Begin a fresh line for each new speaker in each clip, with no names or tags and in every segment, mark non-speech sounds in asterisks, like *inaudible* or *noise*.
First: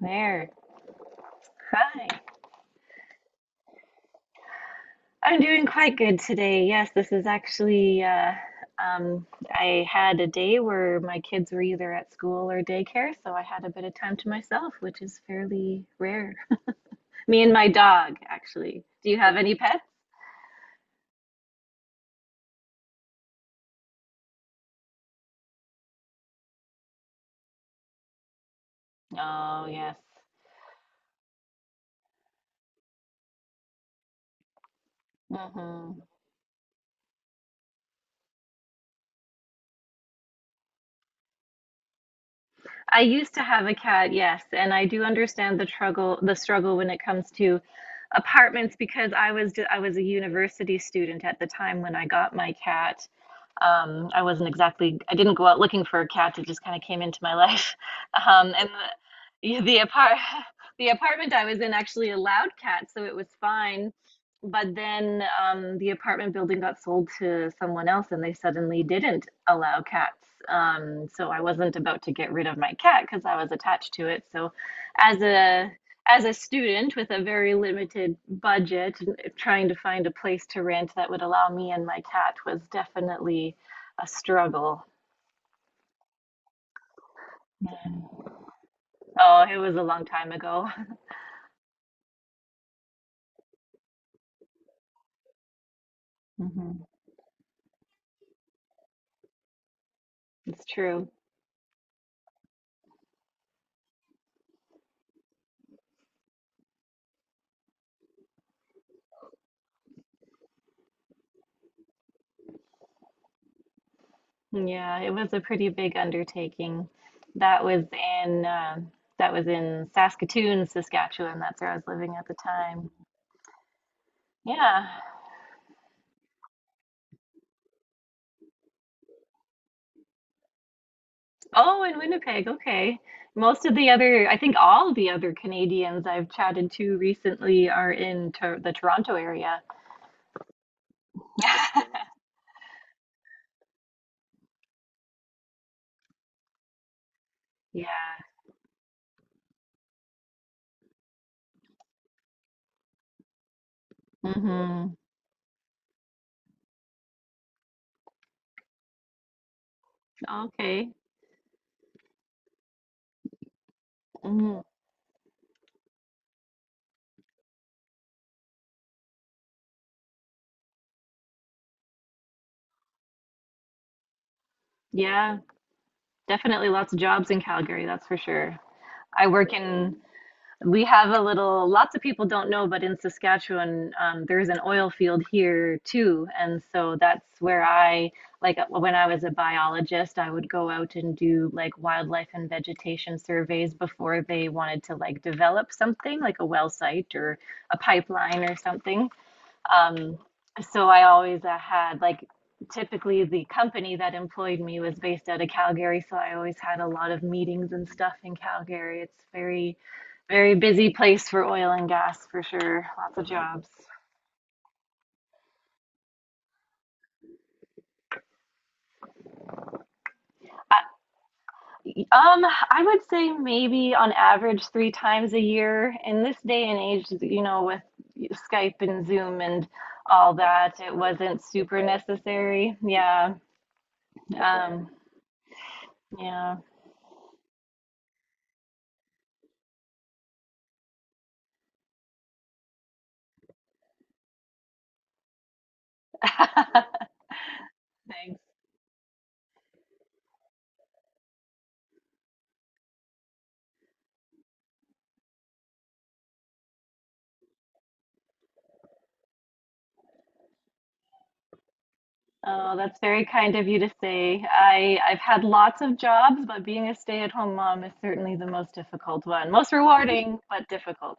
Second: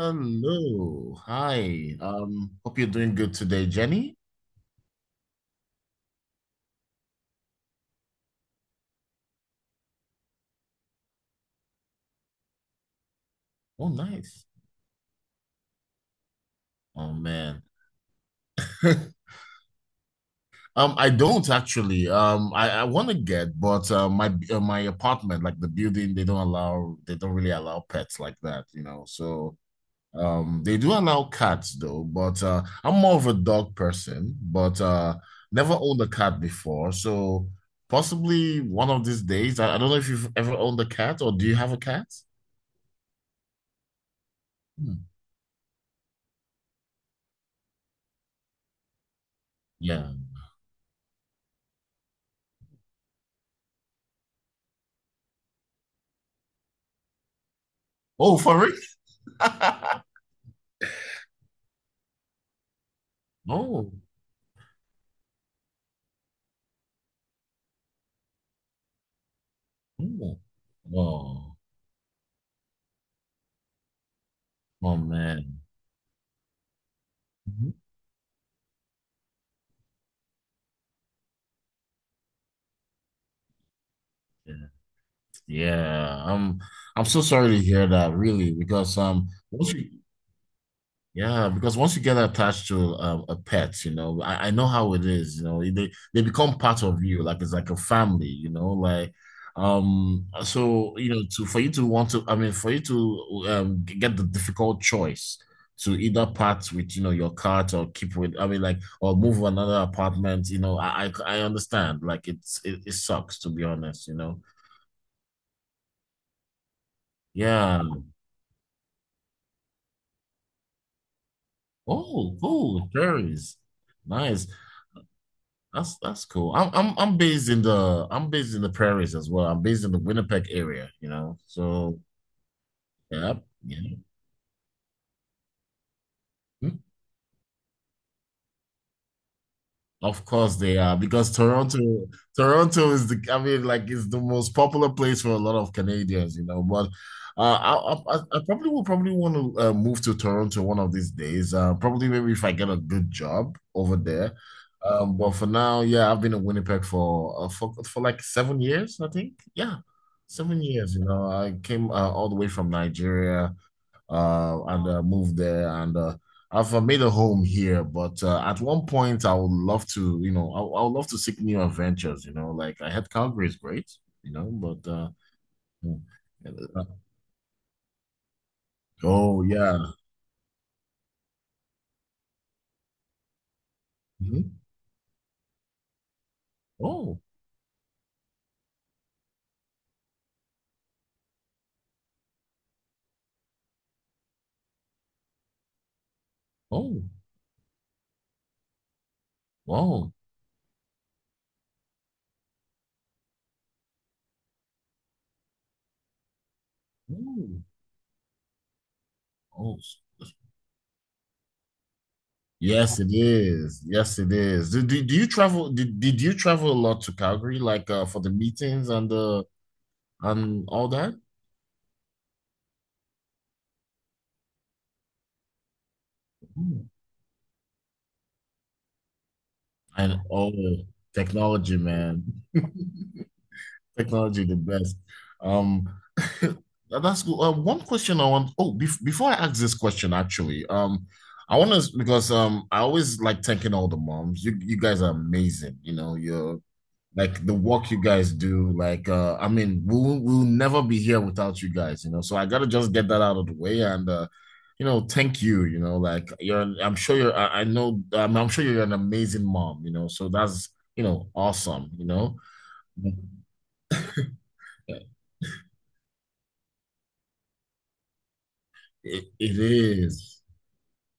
There.
Hi.
Hi.
Hope you're doing good today, Jenny.
I'm doing quite good today. Yes, this is actually I had a day where my kids were either at school or daycare, so I had a bit
Oh,
of time to
nice.
myself, which is fairly rare. *laughs*
Oh
Me and
man.
my dog, actually. Do you
*laughs*
have any pets?
I don't actually. I want to get, but my apartment, like the building, they don't really allow pets like that. So
Oh, yes.
they do allow cats though, but I'm more of a dog person, but never
hmm
owned a cat before. So possibly one of these days. I don't know if you've ever owned a cat or do you have a cat?
I used to have a cat, yes, and I do
Hmm.
understand the struggle when it comes to apartments because I was a
Yeah.
university student at the time when I got my cat. I wasn't exactly, I didn't go out looking for a cat. It just kind of came into my *laughs* life.
Oh, for
And
real?
the, yeah, the
*laughs*
apart, *laughs* the apartment I was in actually allowed cats, so it was fine.
Oh,
But then the apartment building got sold to someone else, and they suddenly didn't allow cats.
oh,
So I
oh,
wasn't about to get rid of my cat because I was attached to it. So
oh
as
man.
a as a student with a very
Mhm.
limited budget, trying to find a place to rent that would allow me and my cat was definitely a
Yeah,
struggle.
yeah. I'm so sorry to hear that, really, because um,
Oh, it
what's
was a
your.
long time ago.
Yeah, because once you get attached to a pet, I know how it is. You know, they
*laughs*
become part
hmm
of you, like it's like a family. You know, like um,
It's
so
true.
you know, to for you to want to, I mean, for you to get the difficult choice to either part with your cat or keep with, I mean, like or move to another apartment. You know, I understand. Like it sucks to be honest. You know,
Yeah, it was a pretty big undertaking. That
yeah.
was in uh, that was in Saskatoon, Saskatchewan. That's where I was living at the
Oh, cool,
time.
cherries, nice.
Yeah.
That's cool. I'm based in the prairies as well. I'm based in the Winnipeg area.
Oh, in
So
Winnipeg. Okay.
yeah,
Most of the
yeah.
other, I think all the other Canadians I've chatted
Hmm?
to recently are in Tor the Toronto area.
Of course they are because Toronto,
*laughs*
Toronto is the, I mean, like it's the most popular place for a lot of Canadians, you know. But uh,
Yeah.
I, I, I probably will probably want to move to Toronto one of these days. Probably maybe if I get a good job over there.
hmm
But for now, yeah, I've been in Winnipeg for for like 7 years, I think. Yeah, seven
Okay.
years. You know, I came all the way from Nigeria
Mm,
and moved there. And I've made a home here, but at one point I would love to. I would love to seek new adventures. You know, like I had Calgary is great, you know, but
yeah,
mm,
definitely
uh,
lots of jobs in Calgary, that's for sure. I
oh
work
yeah.
in, we have a little, lots of people don't know, but in Saskatchewan, there's an
Mhm.
oil field here too. And so
Oh,
that's where I, like when I was a biologist, I would go out and do like wildlife and vegetation surveys before they wanted to like develop something like a well
oh
site or a pipeline or something.
wow.
Um, so I always had like typically the company that employed me was based out of Calgary, so I always had a lot of
Oh,
meetings and stuff in Calgary. It's
oh
very busy place for oil and gas for sure.
yes, it
Lots of jobs.
is, yes it is. Do you travel? Did you travel a lot to Calgary, like for the meetings and the and
I-
all that?
Um, I would say maybe on average three times a year. In this day and
Mm.
age, you know, with Skype and Zoom and
And
all
oh,
that, it wasn't
technology,
super
man. *laughs*
necessary. Yeah.
Technology, the
Um,
best. Um, *laughs*
yeah.
that's good. One question I want. Oh, before I ask this question, actually, I want to because I always like thanking all the moms. You guys are amazing. You know, you're
*laughs*
like the work you guys
Thanks.
do. Like, I mean, we'll never be here without you guys. You know, so I gotta just get that out of the way and thank you. You know, like you're. I'm sure you're. I know. I'm sure you're an amazing mom. You know, so that's awesome. You know.
Oh, that's very kind of you to say. I've had lots of jobs, but being a stay-at-home mom is certainly the most difficult
It,
one.
it
Most rewarding,
is
but difficult.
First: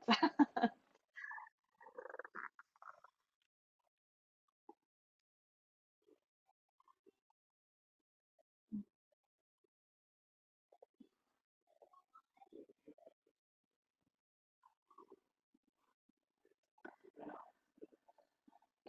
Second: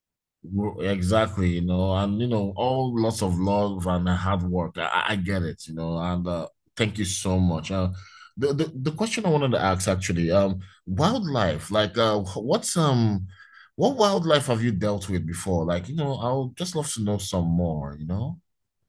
exactly, you know, and you know, all lots of love and hard work. I get it, you know, and thank you so much. The question I wanted to ask actually, wildlife, like, what wildlife have you dealt with before? Like, you know, I'll just love to know some more. You know,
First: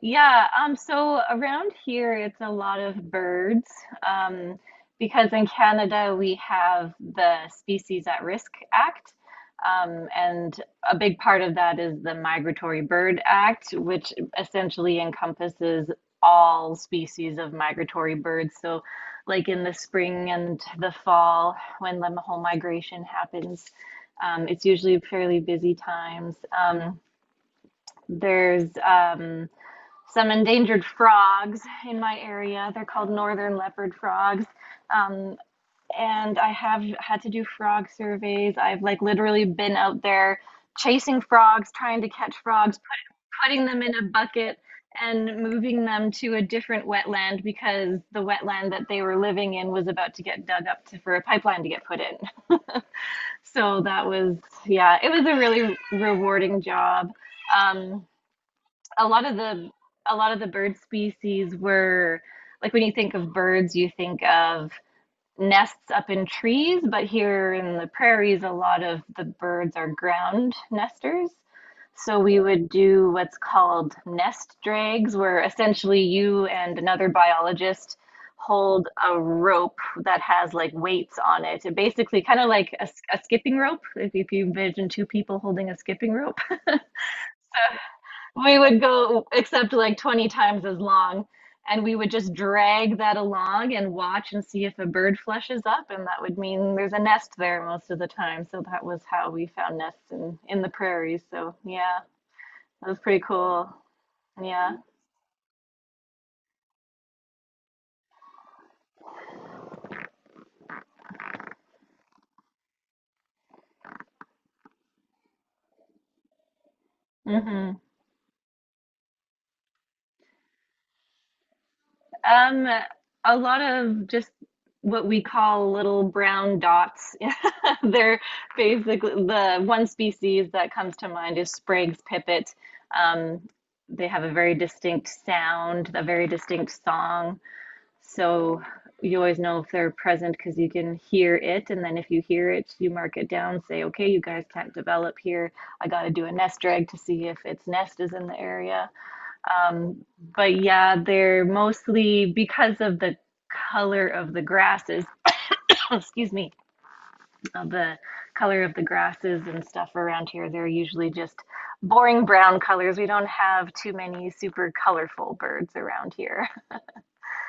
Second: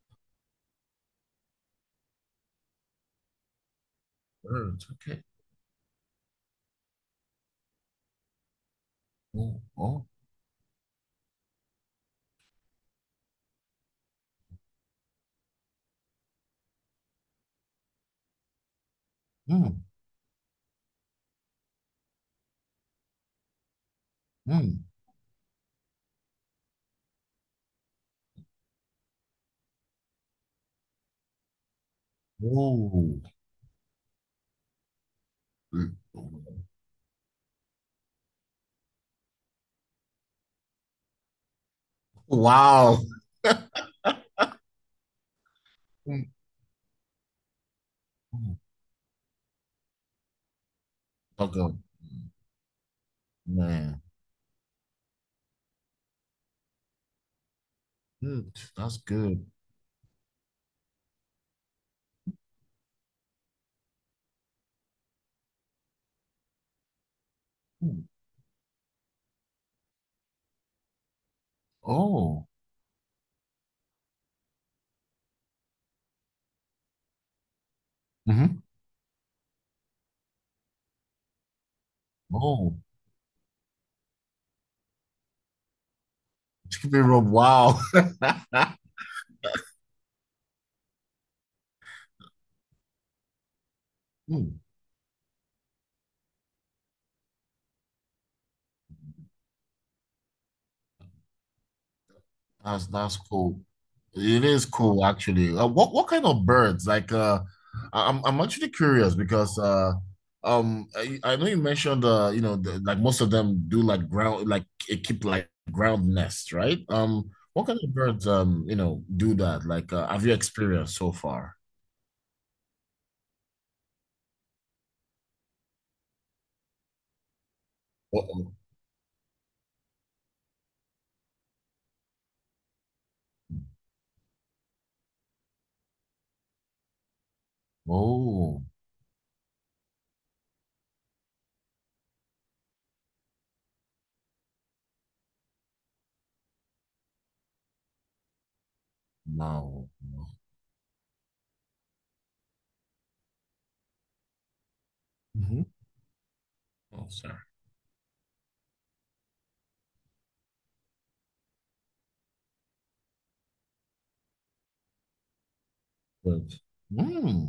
Yeah, so around here it's a lot of birds, um,
birds. Okay.
because in Canada we have the Species at Risk Act,
Oh, oh,
and a big part of that is the Migratory Bird Act, which essentially encompasses all species of migratory birds. So, like in the
mm,
spring and the fall, when the whole migration happens, it's
mm,
usually fairly busy times. There's some endangered frogs in my area. They're called
oh,
northern leopard frogs. Um,
mm.
and I have had to do frog surveys. I've like literally been out there chasing frogs, trying to catch frogs,
Wow.
putting them in a bucket and moving them
Mm,
to a different wetland because the
mm.
wetland that they were living in was about to get dug up for a pipeline to
Okay,
get put in. So
man.
that was, yeah, it was a really rewarding job. Um,
Mm, that's
a lot of
good.
the a lot of the bird species were like when you think of birds, you think of nests up in trees, but here in the
Mm.
prairies, a lot of the birds are ground nesters. So we
Oh,
would do what's called nest drags, where essentially you and another biologist
hmm.
hold a rope that has like weights on it. It basically kind of like
Oh,
a skipping rope, if you imagine two people holding a skipping rope. *laughs*
chicken rub. Wow.
We
*laughs*
would go except like 20 times as long, and we would just drag that along and watch and
Mm.
see if a bird flushes up, and that would mean there's a nest there most of the time. So that was how we found nests in the prairies. So yeah,
That's
that was
that's
pretty
cool.
cool.
It is
Yeah.
cool, actually. What kind of birds? Like, I'm actually curious because I know you mentioned you know, the, like most of them do like ground, like it keep like ground nests, right? What
hmm
kind of birds do that? Like, have you experienced so far?
Um, a lot of just what we call little brown dots. *laughs* They're
Uh-oh.
basically the one species that comes to mind is Sprague's pipit. Um, they have a very distinct sound, a very distinct song. So
Oh,
you always know if they're present because you can hear it. And then if you hear it, you mark it down, say, okay, you guys can't develop here. I got to do a nest drag to see if its nest is in the area,
no,
um,
no.
but yeah, they're mostly because of the color of the grasses,
Mhm.
*coughs* excuse me,
Oh, sorry.
of the color of the grasses and stuff around here, they're usually just boring brown colors. We don't have too many super colorful birds around
But
here.
mm,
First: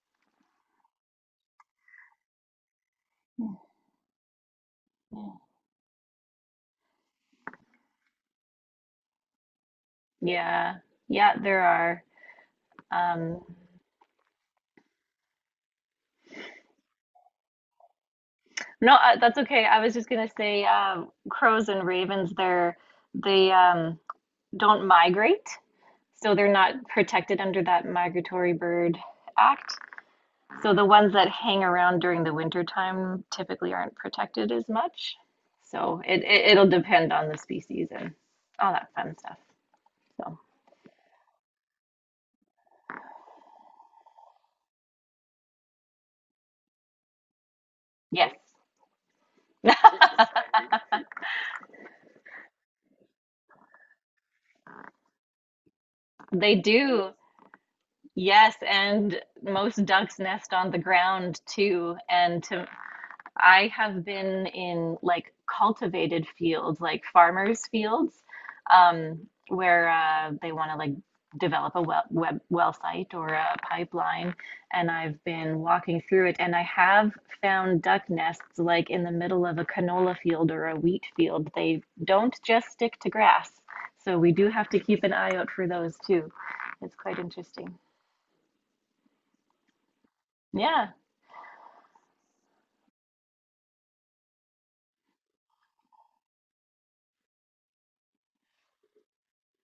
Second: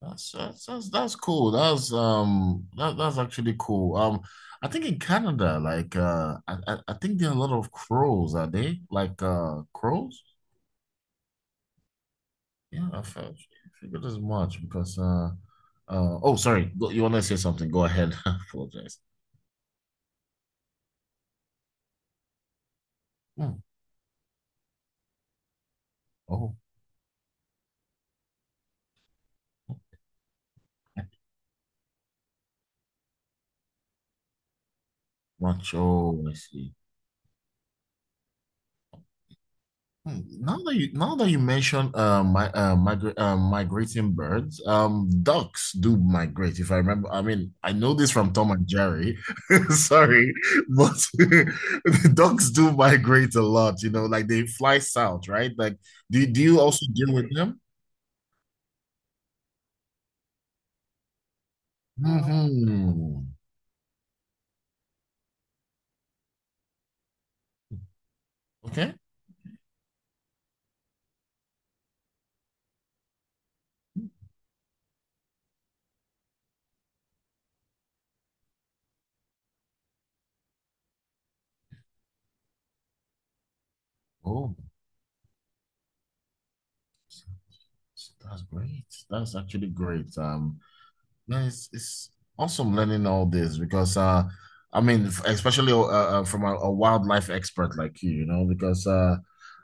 that's cool. That's actually
*laughs*
cool. I think in Canada, like I think there are a lot of crows. Are they like crows?
Yeah, yeah, there are.
Yeah, I felt
Um,
figured as much because oh sorry, you want to say something? Go ahead. *laughs* I
no,
apologize.
that's okay. I was just gonna say, crows and ravens, they're they
Hmm.
don't migrate. So they're
Oh,
not protected under that Migratory Bird Act. So the ones that hang around during the winter time typically aren't protected as much.
much.
So
Oh, I
it'll
see.
depend on the species and all that fun stuff. So
Now that you mention my migra migrating birds, ducks do migrate if I remember. I mean, I know this from
yes,
Tom and Jerry. *laughs* Sorry,
*laughs*
but *laughs* ducks do migrate a lot, like they fly south, right? Like do
they
you also
do.
deal with them?
Yes, and most ducks nest on the ground too. And to
Hmm.
I have been in like cultivated fields, like farmers' fields,
Okay.
where they want to like develop a well site or a pipeline. And I've been walking through it, and I have found duck nests like in the middle of a canola field or a wheat field. They don't just stick to grass, so we do
Oh,
have to keep an eye out for those too. It's quite interesting.
that's great. That's actually great.
Yeah.
No, it's awesome learning all this because I mean especially from a wildlife expert like you know, because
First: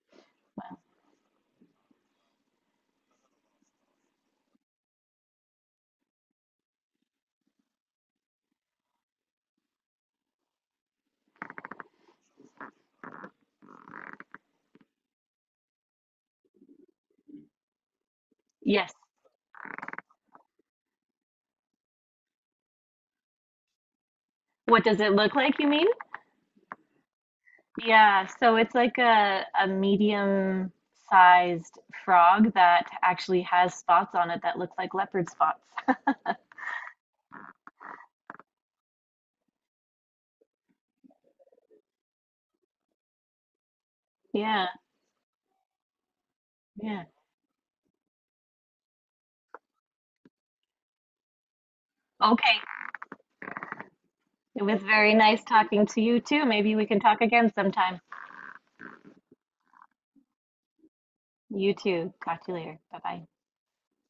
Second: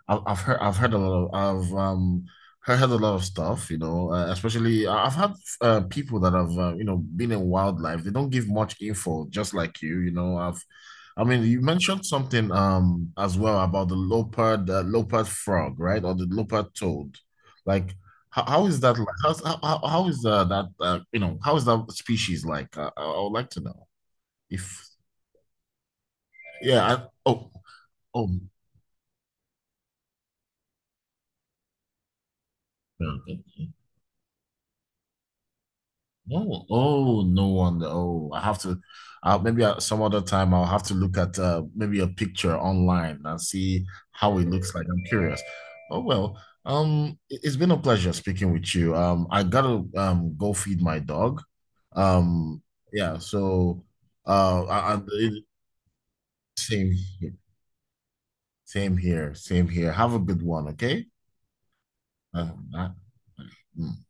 I've heard a lot of heard a lot of stuff, you know, especially I've had people that have you know been in wildlife. They don't give much info, just like you know. I mean you mentioned something as well about the leopard frog, right? Or the leopard toad. Like how is
Yes.
that like? How's, how is that How is that species like? I would like to know
What
if,
does it look like, you mean?
yeah. Oh,
Yeah,
oh,
so it's like a medium sized frog that
no,
actually has spots on it that look like leopard spots. *laughs*
no. Oh, no wonder. Oh, I have to maybe some other time I'll have to look at maybe a picture online and see how it
Yeah,
looks like. I'm curious. Oh well,
yeah.
it's been a pleasure speaking with you. I gotta go feed my dog.
Okay.
Um, yeah. So
It
uh,
was
I, I,
very nice
it-
talking to you too. Maybe we
same.
can talk again sometime.
Same here. Same here. Have a good one, okay?
You too. Talk
Uh,
to you later.
uh,
Bye bye.
mm.